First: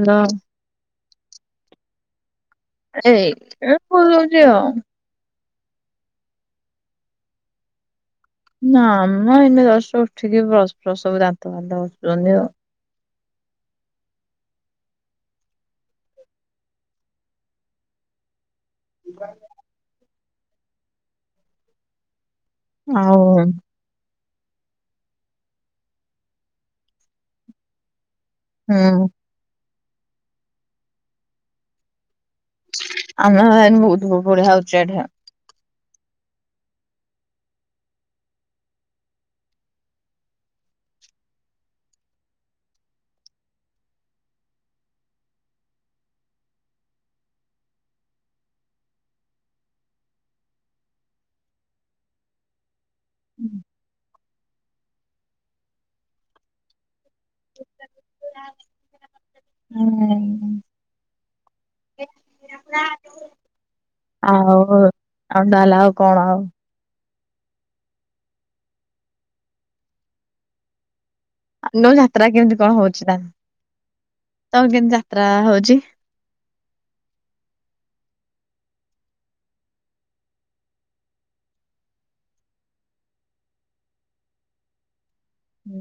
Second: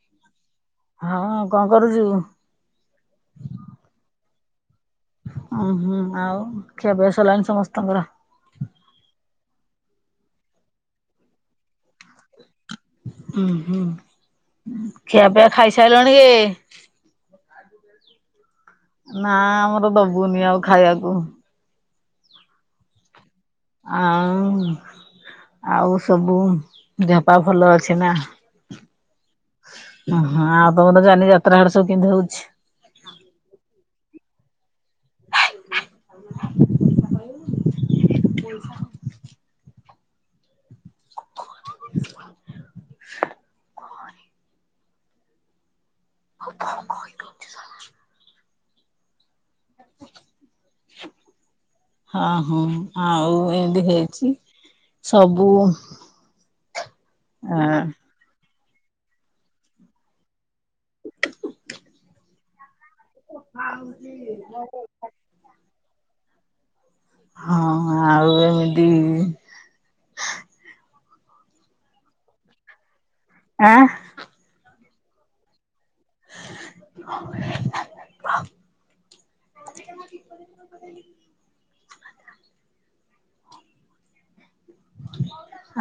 Hello ହଁ କଣ କରୁଚୁ? ଆରେ ମୁଁ ଖୋଇଦେଉଛି ଆଉ। ଆଉ ହୁଁ ଆଉ ଖିଆ ପିଆ ସରିଲାଣି ସମସ୍ତଙ୍କର? ନା ମ ଏଇନା ଜଷ୍ଟ ଉଠିକି ବ୍ରସ୍ ଫସ୍ ସବୁ ଦାନ୍ତ ଫାନ୍ତ ଘସୁଛନ୍ତି ଆଉ। ହୁଁ ହୁଁ ଖିଆ ପିଆ ଖାଇସାଇଲଣି କି। ନା ଆମର ଦବୁନି ଆଉ ଖାଇବାକୁ। ଆଉ। ଆଉ ଆଉ ସବୁ ଝାପା ଭଲ ଅଛି ନା। ହୁଁ। ଓହୋ ଆଉ ତମର ଜାନି ଯାତ୍ରା ହାଡେ ସବୁ କେମିତି ହୋଉଛି? ଆମେ ବହୁତ ବଢିଆ ହୋଉଛି ଏଠି। [inaudible] [inaudible] [unintelligible] ହଁ ହଁ ଆଉ ଏମତି ହେଇଛି ସବୁ ଅଁ। ଆଉ [inaudible] ଆଉ ତାହେଲେ ଆଉ କଣ ଆଉ। ହଁ ଆଉ ଏମିତି। ଆଲୋ ଯାତ୍ରା କେମିତି କଣ ହଉଛି ତାହେଲେ। ଆଁ। ଡୁନ ଯାତ୍ରା ହଉଛି। [inaudible] [unintelligible]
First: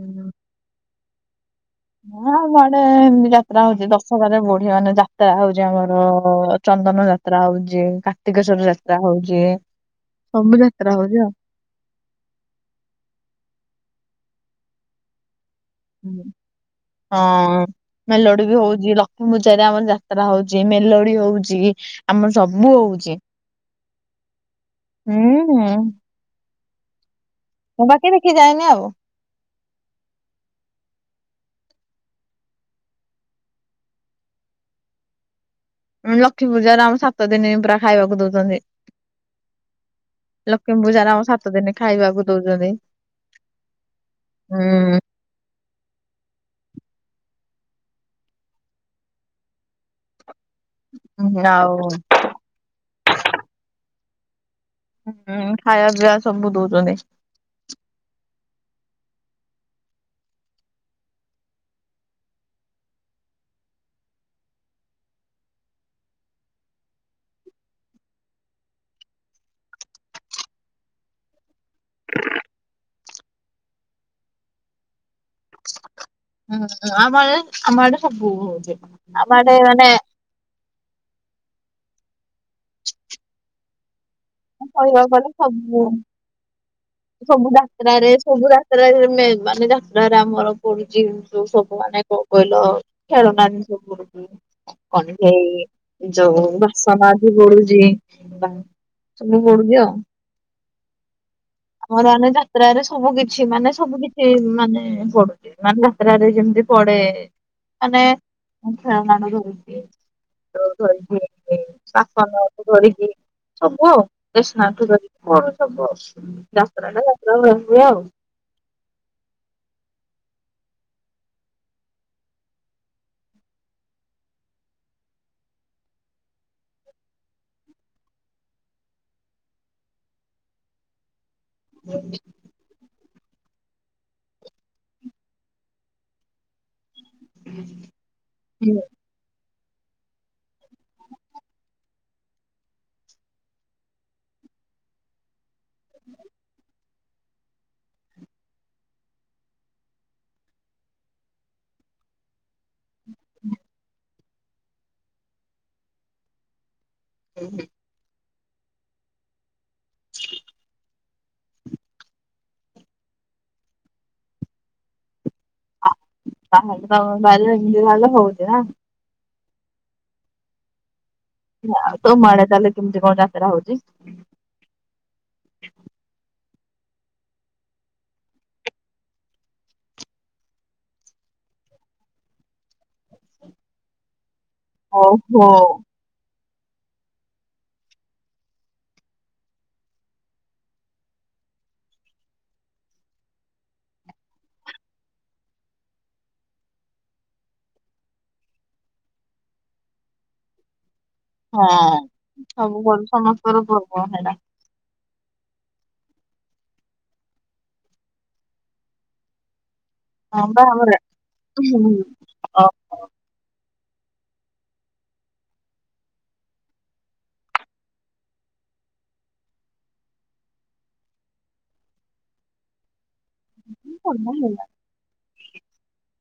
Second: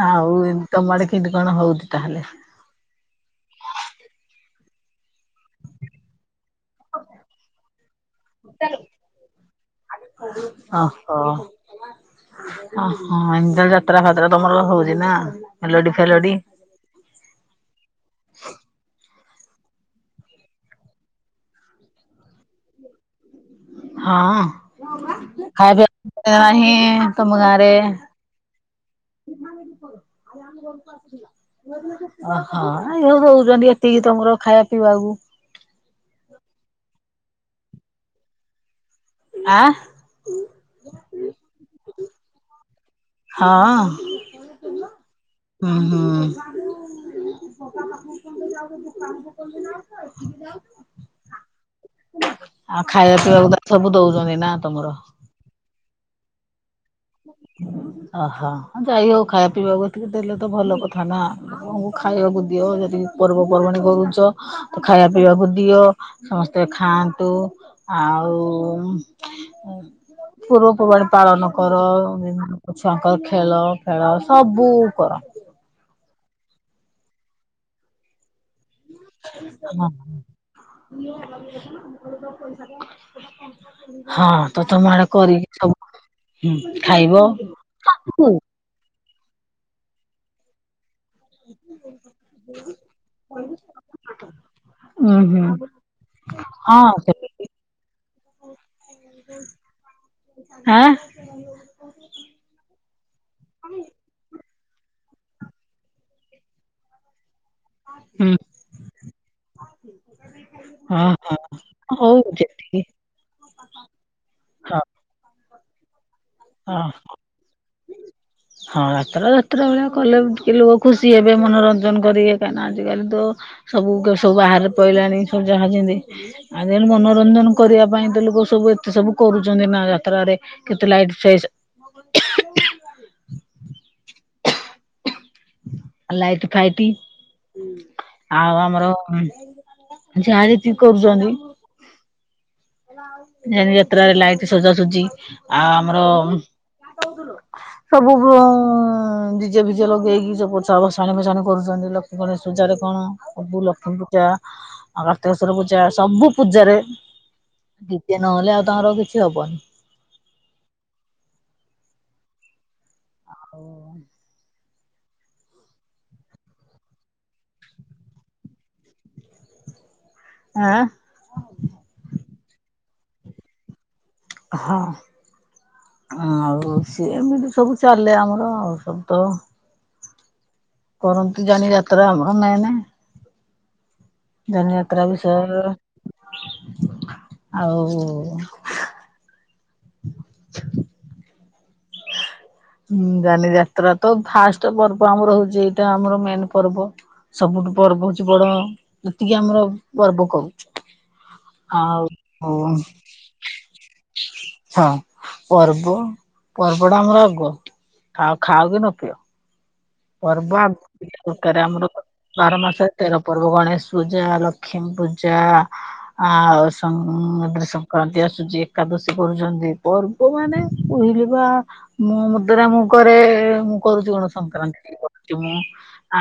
ଆଉ ଏମିତି ତମ ଆଡେ କେମିତି କଣ ହଉଚି? ନା ଆମ ଆଡେ ଏମତି ଯାତ୍ରା ହଉଛି ଦଶରାରେ ବଢିଆ ମାନେ ଯାତ୍ରା ହଉଛି ଆମର ଚନ୍ଦନ ଯାତ୍ରା ହଉଛି କାର୍ତ୍ତିକେଶ୍ଵର ଯାତ୍ରା ହଉଛି ସବୁ ଯାତ୍ରା ହଉଛି ଆଉ। ଓହୋ ଏମିତି ତାହେଲେ ଯାତ୍ରା ଫାତ୍ରା ତମର ହଉଛି ନା ମେଲୋଡି ଆଉ। ଫେଲଡି। ହଁ। ମେଲୋଡି ବି ହଉଛି ଲକ୍ଷ୍ମୀ ପୂଜାରେ ଆମର ଯାତ୍ରା ହଉଛି ମେଲୋଡି ହଉଛି। ଆମର ସବୁ ହଉଛି। ହଁ ଖାଇବା ହୁଁ। ପିଇବା ନାହିଁ ତମ ଗାଁରେ ମୁଁ ବାକି ଦେଖି ଯାଏନି ଆଉ। [unintelligible] ଅ ହଁ ଏ ସବୁ ଦଉଛନ୍ତି ଏତିକି ତମର ଖାଇବା ପିଇବାକୁ। ଲକ୍ଷ୍ମୀ ପୂଜାରେ ଆମ ସାତ ଦିନ ପୁରା ଖାଇବାକୁ ଦଉଛନ୍ତି। ଆଁ ଲକ୍ଷ୍ମୀ ପୂଜାର ଆମ ସାତ ଦିନ ଖାଇବାକୁ ଦଉଛନ୍ତି। ହଁ ହୁଁ ହୁଁ। [unintelligible] ହଁ ଆଉ ଆଉ ଖାଇବା ପିଇବାକୁ ତ ସବୁ ଦଉଛନ୍ତି ନା ତମର? ହୁଁ ଖାଇବା ପିଇବା ସବୁ ଦଉଛନ୍ତି। ଓହୋ ଯାଇ ହଉ ଖାଇବା ପିଇବାକୁ ଟିକେ ଦେଲେ ତ ଭଲ କଥା ନା। [unintelligible] ଖାଇବାକୁ ଦିଅ ଯଦି ପର୍ବପର୍ବାଣି କରୁଛ। ଖାଇବା ପିଇବାକୁ ଦିଅ ସମସ୍ତେ ଖାଆନ୍ତୁ। ଆଉ ପୂର୍ବପର୍ବାଣି ପାଳନ କର ଛୁଆଙ୍କର ଖେଳଫେଳ ସବୁ କର। ହମ ଆମ ଆଡ଼େ ଆମ ଆଡେ ସବୁ ହଉଛି। ଆମ ଆଡେ ମାନେ ହଁ। ହଁ। ତ ତମ ଆଡେ କହିବାକୁ ଗଲେ କରିକି ହୁଁ ସବୁ ସବୁ ଖାଇବ। [unintelligible] ବାଲିଯାତ୍ରାରେ ଆମର ପଡୁଛି। ଯଉ ସବୁ ମାନେ କଣ କହିଲ ଖେଳନା ଜିନିଷ ସବୁ ପଡୁଚି। କଣ ହୁଁ ଏଇ ଯୋଉ ବା ହଁ ସମାଧି ସେତିକି ବଡୁଛି। ବା ସବୁ ପଡୁଚି ଆଉ ଆଁ [unintelligible] ଯାତ୍ରରେ ସବୁ କିଛି ମାନେ ସବୁ କିଛି ମାନେ ପଡୁଛି। ମାନେ ଯାତ୍ରରେ ଯେମିତି ପଡେ ମାନେ ହୁଁ ମୁଁ ଖେଳନାଟା ହଁ ହଁ ହଉ [unintelligible] [unintelligible] ଯେତିକି ଧରିକି ସବୁ ଆଉ ହଁ ଟେସନାରୀ ଠୁ [unintelligible] ଯାତ୍ରାଟା ଯାତ୍ରା ହୁଏ ଆଉ। ହ ହଁ ଯାତ୍ରା ଯାତ୍ରା ଭଳିଆ କଲେ କିଲୋ ଖୁସି ହେବେ ମନୋରଞ୍ଜନ କରିବେ କାହିଁକିନା ଆଜିକାଲି ତ ସବୁକ ସବୁ ବାହାରେ ପଡିଲାଣି ସବୁ ଯାହା ଯେତି ଆଜିକାଲି ମନୋରଞ୍ଜନ କରିବା ପାଇଁ ତ ଲୋକ ସବୁ ଏତେ ସବୁ କରୁଛନ୍ତି ନା ଯାତ୍ରାରେ କେତେ ଲାଇଟ୍ ସେଇସ ହୁଁ ଲାଇଟି ଫାଇଟି ଆଉ ଆମର ଯାଣିକି କରୁଛନ୍ତି। ଯେମିତି ଯାତ୍ରାରେ ଲାଇଟ ସଜାସଜି ଆଉ ଆମର ସବୁ ଡ଼ି ଜେ ଭିଜେ ଲଗେଇକି [unintelligible] ଭସାଣି ଫସାଣି କରୁଛନ୍ତି ଲୋକ ଗଣେଷ ପୂଜାରେ କଣ ପ୍ରଭୁ ଲକ୍ଷ୍ମୀ ପୂଜା ଆଉ କାର୍ତ୍ତିକେଶ୍ୱର ପୂଜା ସବୁ ପୂଜାରେ। ହୁଁ ହୁଁ। ଦିତେ ନହେଲେ ଆଉ ତାଙ୍କର କିଛି ହବନି। ଆଉ ତାହେଲେ ବାୟୋଲୋଜି [unintelligible] ନା। ଆଁ? ଆଉ ତାହେଲେ ତମ ଆଡ଼େ ତାହେଲେ କେମିତି କଣ ଯାତ୍ରା ହଉଛି? ହଁ। ଆଉ ସ ଏମିତି ସବୁ ଚାଲେ ଆମର ଆଉ ସବୁ ତ କରନ୍ତିୁ ଜାଣିି ଯାତ୍ରା ଆମର ନାଇଁ ନାଇଁ ଧନୁ ଯାତ୍ରା ଓହୋ ବିଷୟରେ ଆଉ ଯାନି ଯାତ୍ରା ତ ଫାଷ୍ଟ ପର୍ବ ଆମର ହଉଛି ଏଇଟା ଆମର ମେନ ପର୍ବ ସବୁଠୁ ପର୍ବ ହଉଛି ବଡ ଯେତିକି ଆମର ପର୍ବ କହୁ ହଁ ସବୁ ସମସ୍ତର ପର୍ବ ହେଲା ହଁ ପର୍ବ ପର୍ବଟା ଆମର ଆଗ ଆ ଖାଅ କି ନ ପିଅ। ହଁ ପର୍ବ ବା ଆମର [unintelligible] ଆମର ବାର ମାସରେ ତେର ପର୍ବ ଗଣେଶ ପୂଜା, ଲକ୍ଷ୍ମୀ ପୂଜା ଆଉଥିରେ ସଂକ୍ରାନ୍ତି ଆସୁଛି। ଏକାଦଶୀ କରୁଛନ୍ତି? ଲୋକମାନେ କହିଲେ ବା [unintelligible] ମୁଁ କରେ ମୁଁ କରୁଛି ଗଣ ସଂକ୍ରାନ୍ତି କରୁଛି ମୁଁ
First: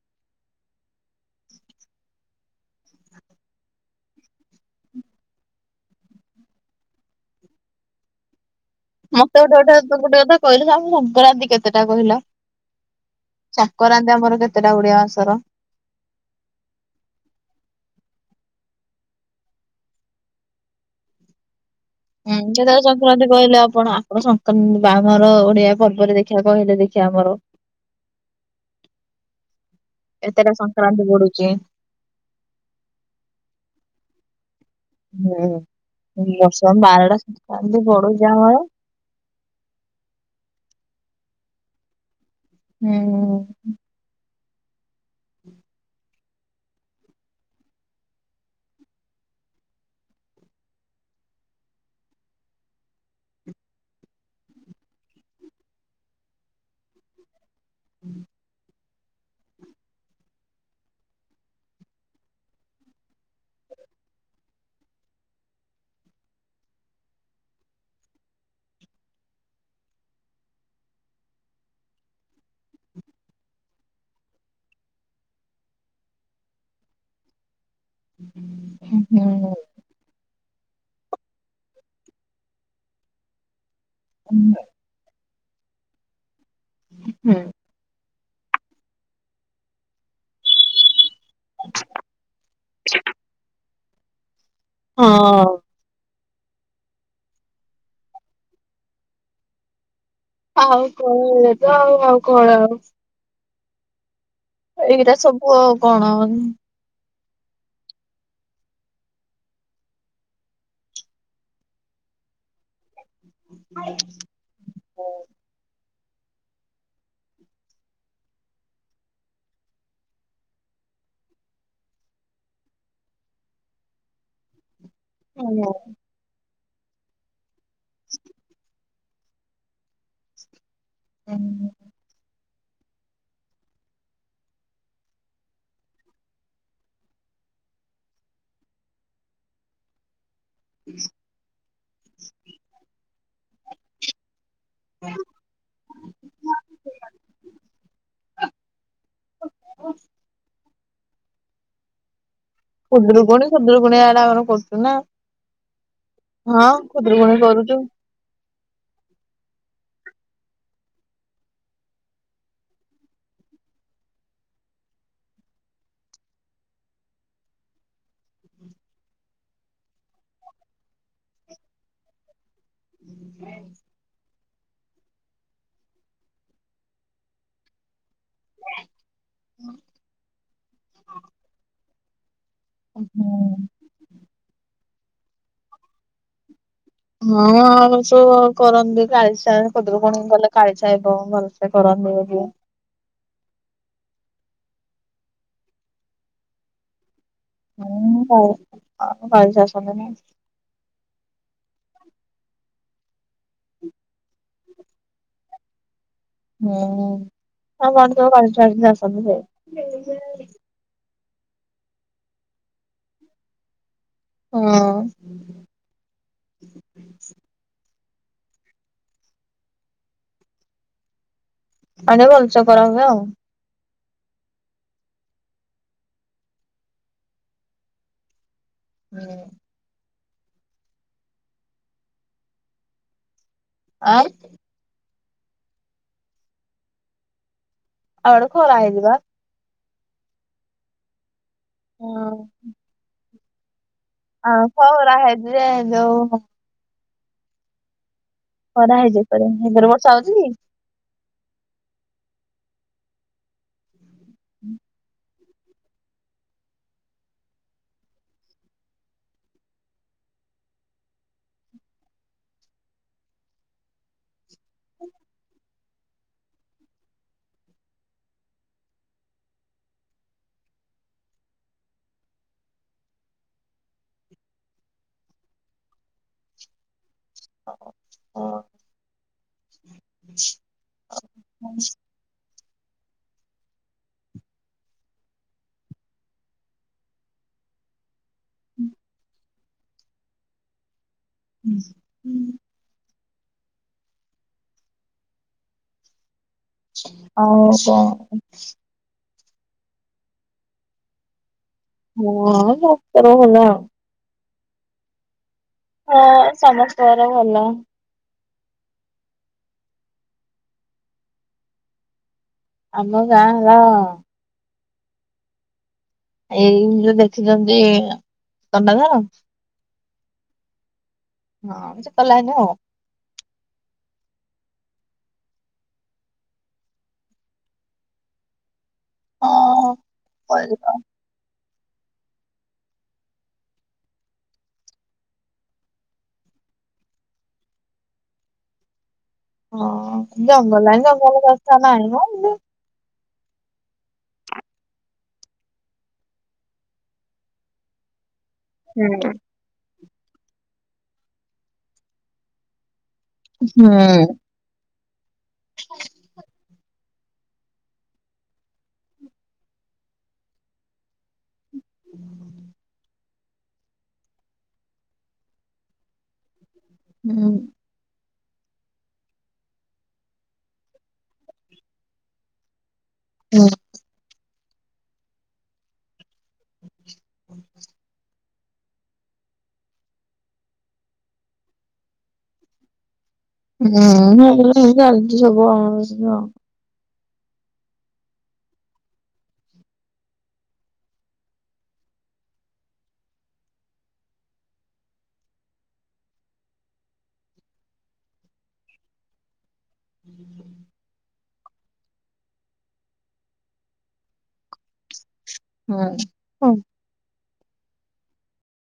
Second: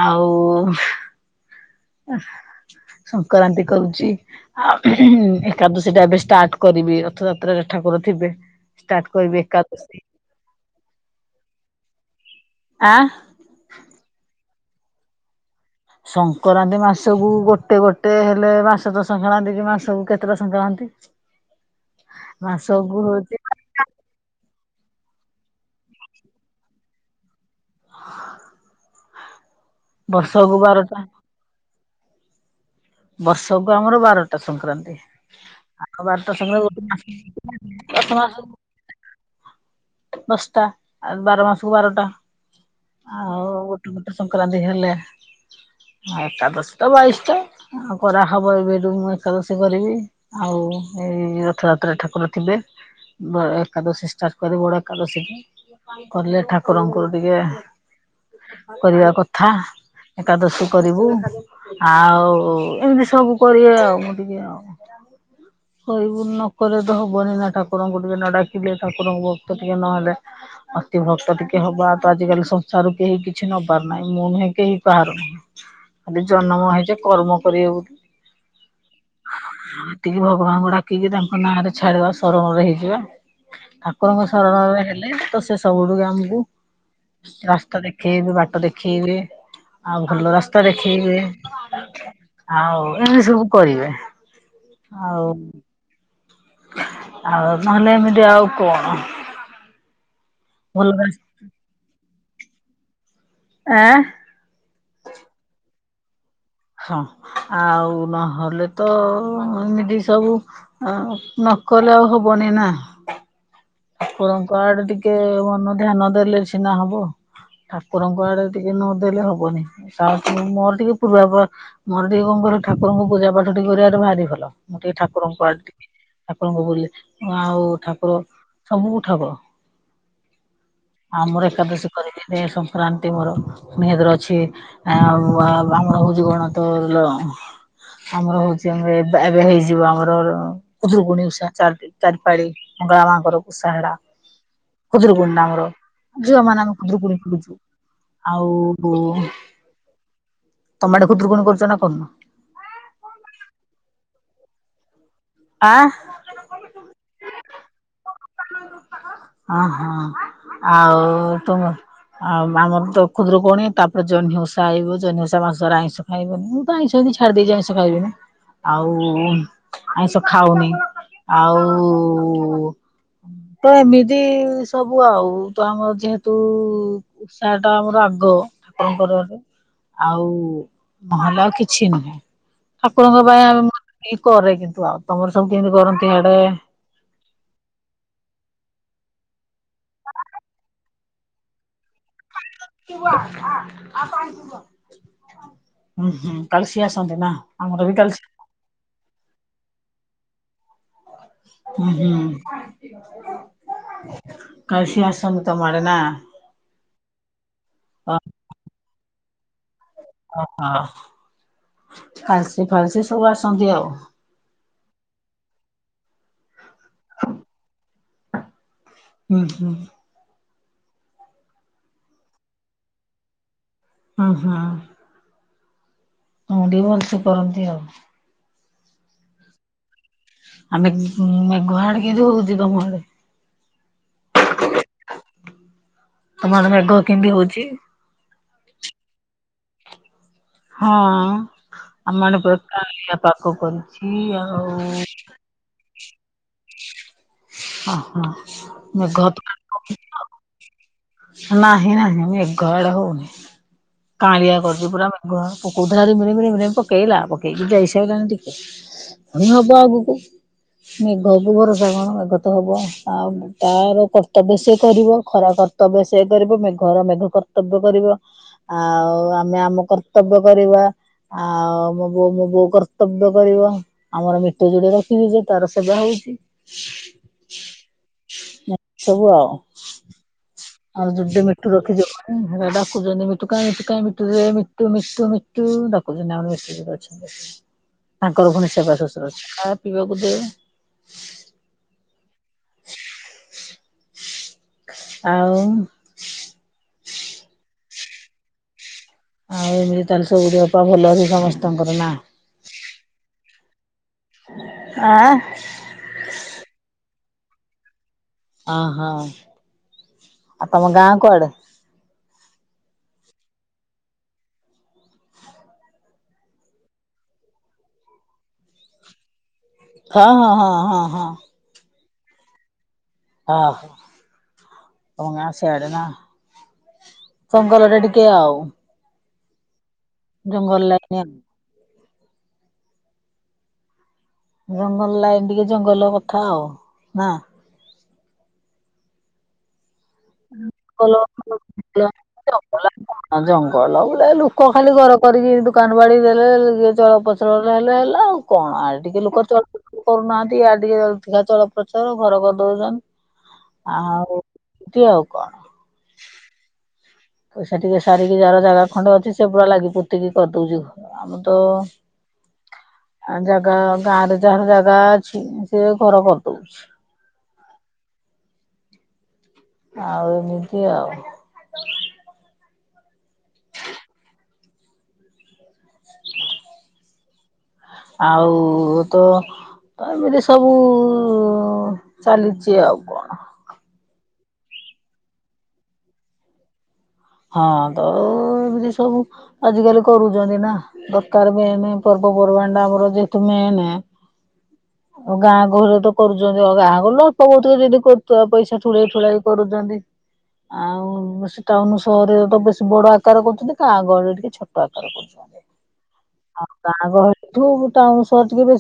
ଆଉ ସଂକ୍ରାନ୍ତି କରୁଛି। ଆ ଏକାଦଶୀ ଟା ଏବେ ଷ୍ଟାର୍ଟ କରିବି ରଥଯାତ୍ରାରେ ଠାକୁର ଥିବେ ଷ୍ଟାର୍ଟ କରିବି ମତେ ଗୋଟେ ଏକାଦଶୀ ଗୋଟେ ଗୋଟେ କଥା କହିଲ ସଂକ୍ରାନ୍ତି କେତେଟା କହିଲ? ଆଁ ସଂକରାନ୍ତି ଆମର କେତେଟା ଓଡିଆ ମାସର? ସଂକ୍ରାନ୍ତି ମାସକୁ ଗୋଟେ ଗୋଟେ ହେଲେ ମାସ ତ ସଂକ୍ରାନ୍ତି କି ମାସକୁ କେତେଟା ସଂକ୍ରାନ୍ତି? ଁ ହୁଁ [unintelligible] ସଂକ୍ରାନ୍ତି କହିଲେ ଆପଣ ଶକ୍ରାନ୍ତି ବା ଆମର ଓଡିଆ ପର୍ବରେ ଦେଖିବା କହିଲେ ଦେଖିବା ଆମର ଏତେଟା ବର୍ଷକୁ ବାରଟା ସଂକ୍ରାନ୍ତି ବଡୁଛି ବର୍ଷକୁ ଆମର ବାରଟା ସଂକ୍ରାନ୍ତି। ଆଉ ହୁଁ ବାରଟା ବର୍ଷ ସାଙ୍ଗ ଗୋଟେ ବାରଟା ସଂକ୍ରାନ୍ତି ମା ପଡୁଛି ମାସ ଆମର। ଦଶଟା ବାର ମାସକୁ ବାରଟା ହୁଁ। ଆଉ ସଂକ୍ରାନ୍ତି ହେଲେ ଏଟା ଦଶଟା ବାଇଶ ଟା ଆଉ କରାହବ ଏବେଠୁ ମୁ ଏକାଦଶୀ କରିବି। ଆଉ ଏଇ ରଥଯାତ୍ରାରେ ଠାକୁର ଥିବେ ଏକାଦଶୀ ଷ୍ଟାର୍ଟ କରି ବଡ ଏକାଦଶୀ କଲେ ଠାକୁରଙ୍କର ଟିକେ କରିବା କଥା ଏକାଦଶୀ କରିବୁ। ଆଉ ଏମିତି ସବୁ କରିବେ ଆଉ ମୁଁ ଟିକେ ଆଉ। କହିବୁ ନକଲେ ତ ହବନି ନା ଠାକୁରଙ୍କୁ ଟିକେ ନ ଡାକିଲେ ଠାକୁରଙ୍କୁ ସେତିକି ନହେଲେ ଅତିଭକ୍ତ ଟିକେ ହବା ତ ଆଜିକାଲି ସଂସାରରୁ କେହି କିଛି ନ ପାରୁନାହିଁ ମୁଁ ନୁହେଁ କେହି କାହାର। ଆମେ ଜନ୍ମ ହେଇଚେ କର୍ମ କରିବା ବୋଲି। ହୁଁ। ଆଉ ଏତିକି ଭଗବାନଙ୍କୁ ଡାକିକି ତାଙ୍କ ନାଁ ରେ ଛାଡିବା ଶରଣରେ ହେଇଯିବା। ଠାକୁରଙ୍କ ହୁଁ ଶରଣରେ ହେଲେ ତ ସେ ସବୁୁଆଡୁକୁ ଆମକୁ ହୁଁ। ରାସ୍ତା ଦେଖ ଏବେ ବାଟ ଦେଖେଇବବେ ଆଉ ଭଲ ରାସ୍ତା ଦେଖେଇବେ। ଆଉ ଏମିତି ସବୁ କରିବେ ଆଉ। ହଁ ଆଉ ନହେଲେ ଏମିତି ଆଉ କଣ। ଆଉ ଭଲ କଣ ରାସ୍ ଏଇ ତ ଆଉ ଆଉ କଣ ଆଉ। ଆଁ? ଏଇଟା ସବୁ ଆଉ କଣ। ହଁ ଆଉ ନହେଲେ ତ ଏମିତି ସବୁ। ଆହୋ ନକଲେ ଆଉ ହବନି ନା। ଆଇଛି। ଠାକୁରଙ୍କ ଆଡେ ଟିକେ ମନ ଧ୍ୟାନ ଦେଲେ ସିନା ହବ। ଠାକୁରଙ୍କ ଆଡେ ଟିକେ ନଦେଲେ ହବନି ମୋର ଟିକେ ପୁରା ପୁରା ମୋର ଟିକେ କଣ କହିଲ ଠାକୁରଙ୍କୁ ପୂଜା ପାଠ ଟିକେ କରିବାର ଭାରି ଭଲ ମୁଁ ଟିକେ ଠା ଠାକୁରଙ୍କ ଆଡେ ମାନେ ଟିକେ ଠାକୁରଙ୍କୁ ବୁଲି ଆଉ ଠାକୁର ସବୁ ଠାକୁର ଆମର ଏକାଦଶୀ କରିକିଦେ ସଂକ୍ରାନ୍ତି ମୋର ପୁଣି ହେତରେ ଅଛି। ଆଉ ଅ [unintelligible] ଆମର ହଉଛି ଆମର ଏବେ ଏବେ ହେଇଯିବ ଆମର ଖୁଦୁରୁକୁଣୀ ଓଷା ଚାରିପାଳି ମଙ୍ଗଳା ମାଙ୍କର ଓଷା ହେଡା। ଖୁଦୁରୁକୁଣୀ ନା ଆମର ଝିଅମାନଙ୍କ ଆମେ ଖୁଦୁରୁକୁଣୀ କରୁଛୁ। ଆଉ ତମ ଆଡେ ଖୁଦୁରୁକୁଣୀ କରୁଛ ନା କରୁନ? ଖୁଦୁରୁକୁୁଣି-ଖୁଦୁରୁକୁଣୀ ଇଆଡେ ଆମର କରୁଚୁ ନା। ଆଁ? ହଁ ଖୁଦୁରୁକୁଣୀ କରୁଛୁ। ଆଁ ହଁ ଆଉ ତୁମ ଆଉ ଆମର ତ ଖୁଦୁରୁକୁଣୀ ତାପରେ ଜହ୍ନିଓଷା ଆଇିବ ଜହ୍ନୀ ଓଷା ମାସ ମାସରେ ଆଇଁଷ ଆଇବ ମୁଁ ତ ଆଇଁଷି ହେମିନ୍ତି ଛାଡ଼ି ଦେଇଛି ଆଇଁଷ ଖାଇବିନି। ଆଉ ଆଇଁଷ ଖାଉନି ଆଉ ପ୍ରାଏମିତି ଏଇ ସବୁ ଆଉ ତ ଆମର ଯେହେତୁ ଓଷାଟା ଆମର ଆଉ। ଗ ଠାକୁରଙ୍କର ଆଉ ନହେଲେ ଆଉ କିଛି ନୁହେଁ। ଠାକୁରଙ୍କ ପାଇଁ ଆମେ ଏ କରେ କିନ୍ତୁ ଆଉ ତମର ସବୁ କେମିତି କରନ୍ତି ହାଡେ? ହଁ ଆଉ ସବୁ କରନ୍ତି କାଳିସା ଖୂଦୁରୁକୁଣୀ ଗଲେ କାଳିସା ହେବ ଭଲସେ କରନ୍ତି ଏ ହୁଁ ହୁଁ କାଳସି ଆସନ୍ତି ନା? ଆମର ବି କାଲି ହୁଁ କାଳୀସି ଆସନ୍ତିନି। ହଁ ହୁଁ କାଳିସୀ ଆସନ୍ତି ତମ ଆଡେ ନା? ହୁଁ ଆମ ଆଡେ ତ କାଳିସୀ ଫଳିଶି ଆସନ୍ତି ଯେ। ନେଇଯା। ଓହୋ କାଲିସି ଫାଲିସି ସବୁ ଆସନ୍ତି ଆଉ। ଉଁ। ଉଁ ହୁଁ। ଆନିବଲ ଭଲସେ କରନ୍ତି ଆଉ। ଉଁ ହୁଁ। ମୁଟିକେ ଭଲସେ କରନ୍ତି ଆଉ। ହୁଁ। ଆମେ ମେଘ ଆଡେ କିମିନ୍ତି ହଉଛିି ତମଆଡେ? ଆ ତମଆଡେ ମେଘ କେମିତି ହଉଛି? ଆଡେ ଖୋରା ହେଇଚିବା। ହଁ ବା। ଆମଡେ ପୁରା କାଉଁଳିଆ ପାଗ କରିଚି। ଆଉ ଖରା ହେଇଚି ଯେ ଯୋଉ ହଁ ହଁ। ଖରା ହେଇଯାଇ ମେଘ ତ ପାରେ ହେ ଯୋରେ ବର୍ଷା ହଉଛି କି? ନାହିଁ ନାହିଁ ମେଘ ଏଆଡେ ହଉନି କାଆଳିଆ କରିଛି ପରା ଗୁହାଳ ପକୋଉ ଥିଲା ମିଳିମିଳି ପକେଇଲା ପକେଇକି ଯାଇଇସାରିଲାଣି ଟିକେ ପୁଣି ହବ ଆଗକୁ। ମେଘବୁ ଭରସା କଣ ମେଘ ତ ହବ ଆଉ ତାର କର୍ତ୍ତବ୍ୟ ସିଏ କରିବ ଖରାକ୍ କର୍ତ୍ତବ୍ୟ ସେ କରିବ ମେ ଘର ମେଘ କର୍ତ୍ତବ୍ୟ କରିବ। ଆଉ ଆମେ ଆମ କର୍ତ୍ତବ୍ୟ କରିବା। ଆଉ ମୋ ବୋଉ ମୋ ବୋଉ କର୍ତ୍ତବ୍ୟ କରିବ। ଆମର ମିଟୁ ଯୋଡିଏ ରଖିଚୁ ଯେ ତାର ସେବା ହଉଛି। ସବୁ ଆଉ ଆମେ ଜୁଡେ ମିଟୁ ରଖିଚୁ ଘରେ। ଡାକୁଚନ୍ତି ମିଟୁ କାଇଁ ମିଟୁ କାଇଁ ମିଟୁରେ ମିଟୁ ମିଟୁ ମିଟୁ ଡାକୁଛନ୍ତି ଆ ମିଟିରେ ଅଛନ୍ତି। ତାଙ୍କର ପୁଣି ସେବା ଶୁଶୁରା ଅଛି ଖାଆ ପିଇବାକୁ ଦେ। ହୁଁ ଉଁ। ଆଉ ଆଉ କଣ? ଆଉ ଏମିତି ତାହେଲେ ସବୁ ଦେହ ପା ଭଲ ଅଛି ସମସ୍ତଙ୍କର ନା। ହଁ ସମସ୍ତଙ୍କର ଭଲ। ଆଁ। ହଁ ସମସ୍ତଙ୍କର ଭଲ। ଅ ହ ଆଉ ତମ ଗାଁ କୁଆଡେ? ଆମ ଗାଁ ହେଲା ଏଇ ଯୋଉ ଦେଖିଛନ୍ତି କଣ୍ଡାଧାର? ହଁ ହଁ ହଁ ହଁ ହଁ। ହଁ ସେ କଲାନି ଆଉ। ଓ ହ ତମ ଗାଁ ସେଇଡ ନା। ଜଙ୍ଗଲଟା ଟିକେ ଆଉ। ଆଁ। ଜଙ୍ଗଲ ଲ [unintelligible] ଜଙ୍ଗଲ ଲାଇନ ଟିକେ ଜଙ୍ଗଲ କଥା ଆଉ ନା? ହଁ ଜଙ୍ଗଲ ଜଙ୍ଗଲ କଥା ନାହି ମ [unintelligible] ହ ଜଙ୍ଗଲ ବୋ ଲୋକ ଖାଲି ଘର କରିକି ଦୋକାନ ବାଡି ଦେଲେ ଜଳପଚଳରେ ହେଲେ ହେଲା ଆଉ। କଣ ଆ ଟିକେ ଏମିତି ଲୋକ ଚଳପ୍ରଚାର କରୁନାହାନ୍ତି ଆ ଟିକେଧିକା ଚଳପ୍ରଚାର ଘର କରିଦଉଛନ୍ତି। ହୁଁ। ଆଉ ଏମିତି ଆଉ କଣ? ପଇସା ଟିକେ ସାରିକି ଯାହାର ଜାଗା ଖଣ୍ଡେ ଅଛି ସେ ପୁରା ଲାଗି ପୁତିକି କରିଦଉଛି ଘ ଆମ ତ ଆ ଜାଗା ଗାଁ ରେ ଯାହାର ଜାଗା ଅଛି ସେ ଘର କରିଦଉଛି। ହୁଁ। ଆଉ ଏମିତି ଆଉ। ହୁଁ। [inaudible] [inaudible] ଆଉ ତ ତ ଏମିତି ସବୁ ଚାଲିଛି ଆଉ କଣ। ହୁଁ ଚାଲିଚି ସବୁ ଆମର ଆଉ ଏୟା। ହଁ ତ ଏମିତି ସବୁ ଆଜିକାଲି କରୁଛନ୍ତି ନା। ଦରକାର ମେନ୍ ପର୍ବପର୍ବାଣି ଟା ଆମର ଯେହେତୁ ମେନ୍ ଆଉ ଗାଁ ଗହରେ ତ କରୁଛନ୍ତି ଆଉ ଗାଁ ଗଲ ଅଳ୍ପ ବହୁତେ ଯଦି କରୁଥିବେ ପଇସା ଠୁଳେଇ ଠୁଲେଇ କରୁଛନ୍ତି ଆଉ [unintelligible] ଶରରେ ତ ବେଶୀ ବଡ ଆକାର କରୁଛନ୍ତି ଗାଁ ଗହଳି ରେ ଟିକେ ଛୋଟ ଆକାର କରୁଛନ୍ତି। ହୁଁ। ଆଉ ଗାଁ ଗହଳିଠୁ ଟାଉନ ସହ ଟିକେ ବେଶ